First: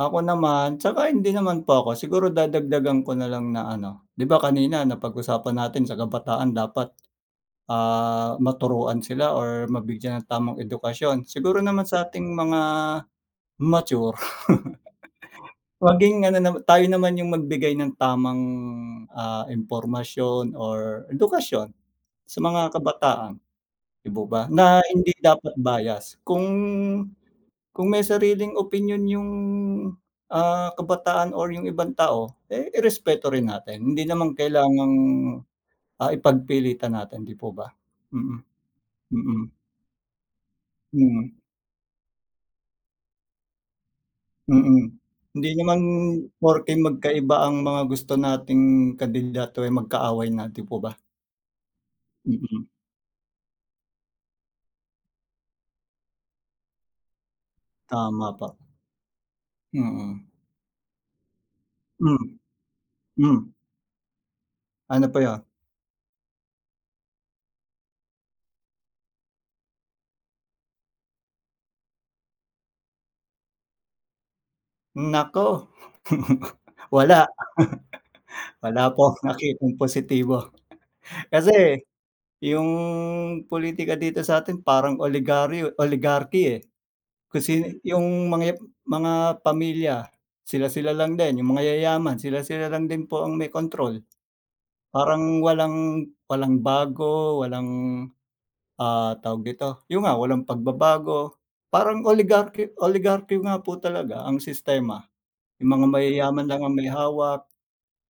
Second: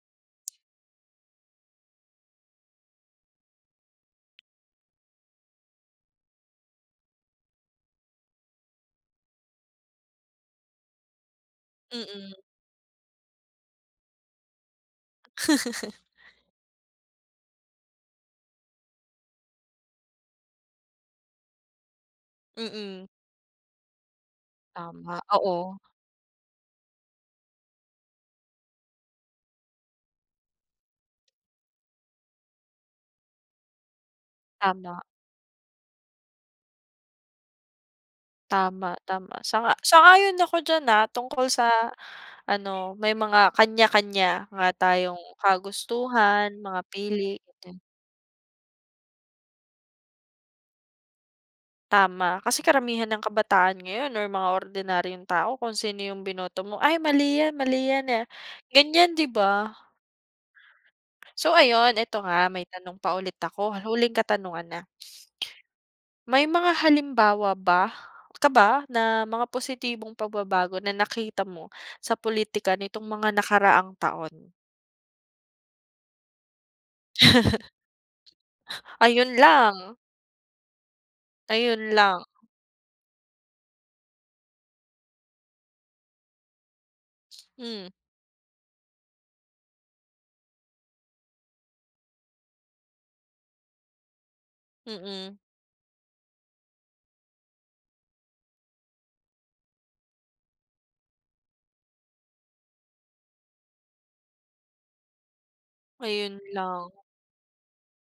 Ako naman tsaka hindi naman po ako siguro dadagdagan ko na lang na ano. Di ba kanina napag-usapan natin sa kabataan dapat, ah, maturuan sila or mabigyan ng tamang edukasyon siguro naman sa'ting Mm. mga mature. Maging ano naman tayo naman yung magbigay ng tamang, ah, impormasyon or edukasyon sa mga Mm. kabataan, 'di po ba, na hindi Tama, dapat oo. bias. Kung kung may sariling opinyon yung, ah, kabataan or yung ibang tao. Eh, i-respeto rin natin. Hindi namang kailangang, Tama. ah, ipagpilitan natin, di po ba? Mm. Tama, tama. Mm. Sang-a sang-ayon ako diyan, ah. Mm. Tungkol sa ano may mga kanya-kanya nga Mm. tayong Hindi naman kagustuhan, porke mga pili, magkaiba ang [unintelligible] mga gusto nating kandidato, eh, magkaaway na di po ba? Tama kasi Mm. karamihan ng kabataan ngayon or mga ordinaryong tao kung sino yung binoto mo, "Ay, mali yan. Mali yan, ah." Tama po. Ganyan, di ba? Mm. So, ayun ito Mm, nga may tanong pa ulit Mm. ako, huling katanungan na. Ano po yu? May mga halimbawa ba ka ba na mga positibong pagbabago na nakita mo sa pulitika nitong mga nakaraang taon? Naku! Wala! Wala po akong Ayun nakitang lang. positibo. Kasi Ayun lang. yung pulitika dito satin parang oligaryo, oligarchy, eh. Kung sin Mm. yung mga ep hmm, mga pamilya sila-sila lang din yung mayayaman sila-sila lang din po ang may kontrol. Mm. Parang walang walang bago walang, ah, tawag dito, yun nga walang pagbabago. Parang oligarchy oligarchy nga po talaga ang sistema. Yung mga Ayun mayayaman lang ang may lang. hawak,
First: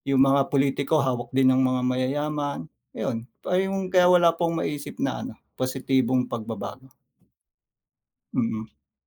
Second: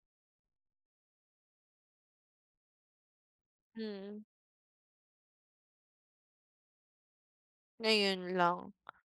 yung mga pulitiko hawak din ang mga mayayaman, ayun pa yung kaya Mm. wala po akong maisip na ano positibong pagbabago. Ngayon lang. Mm.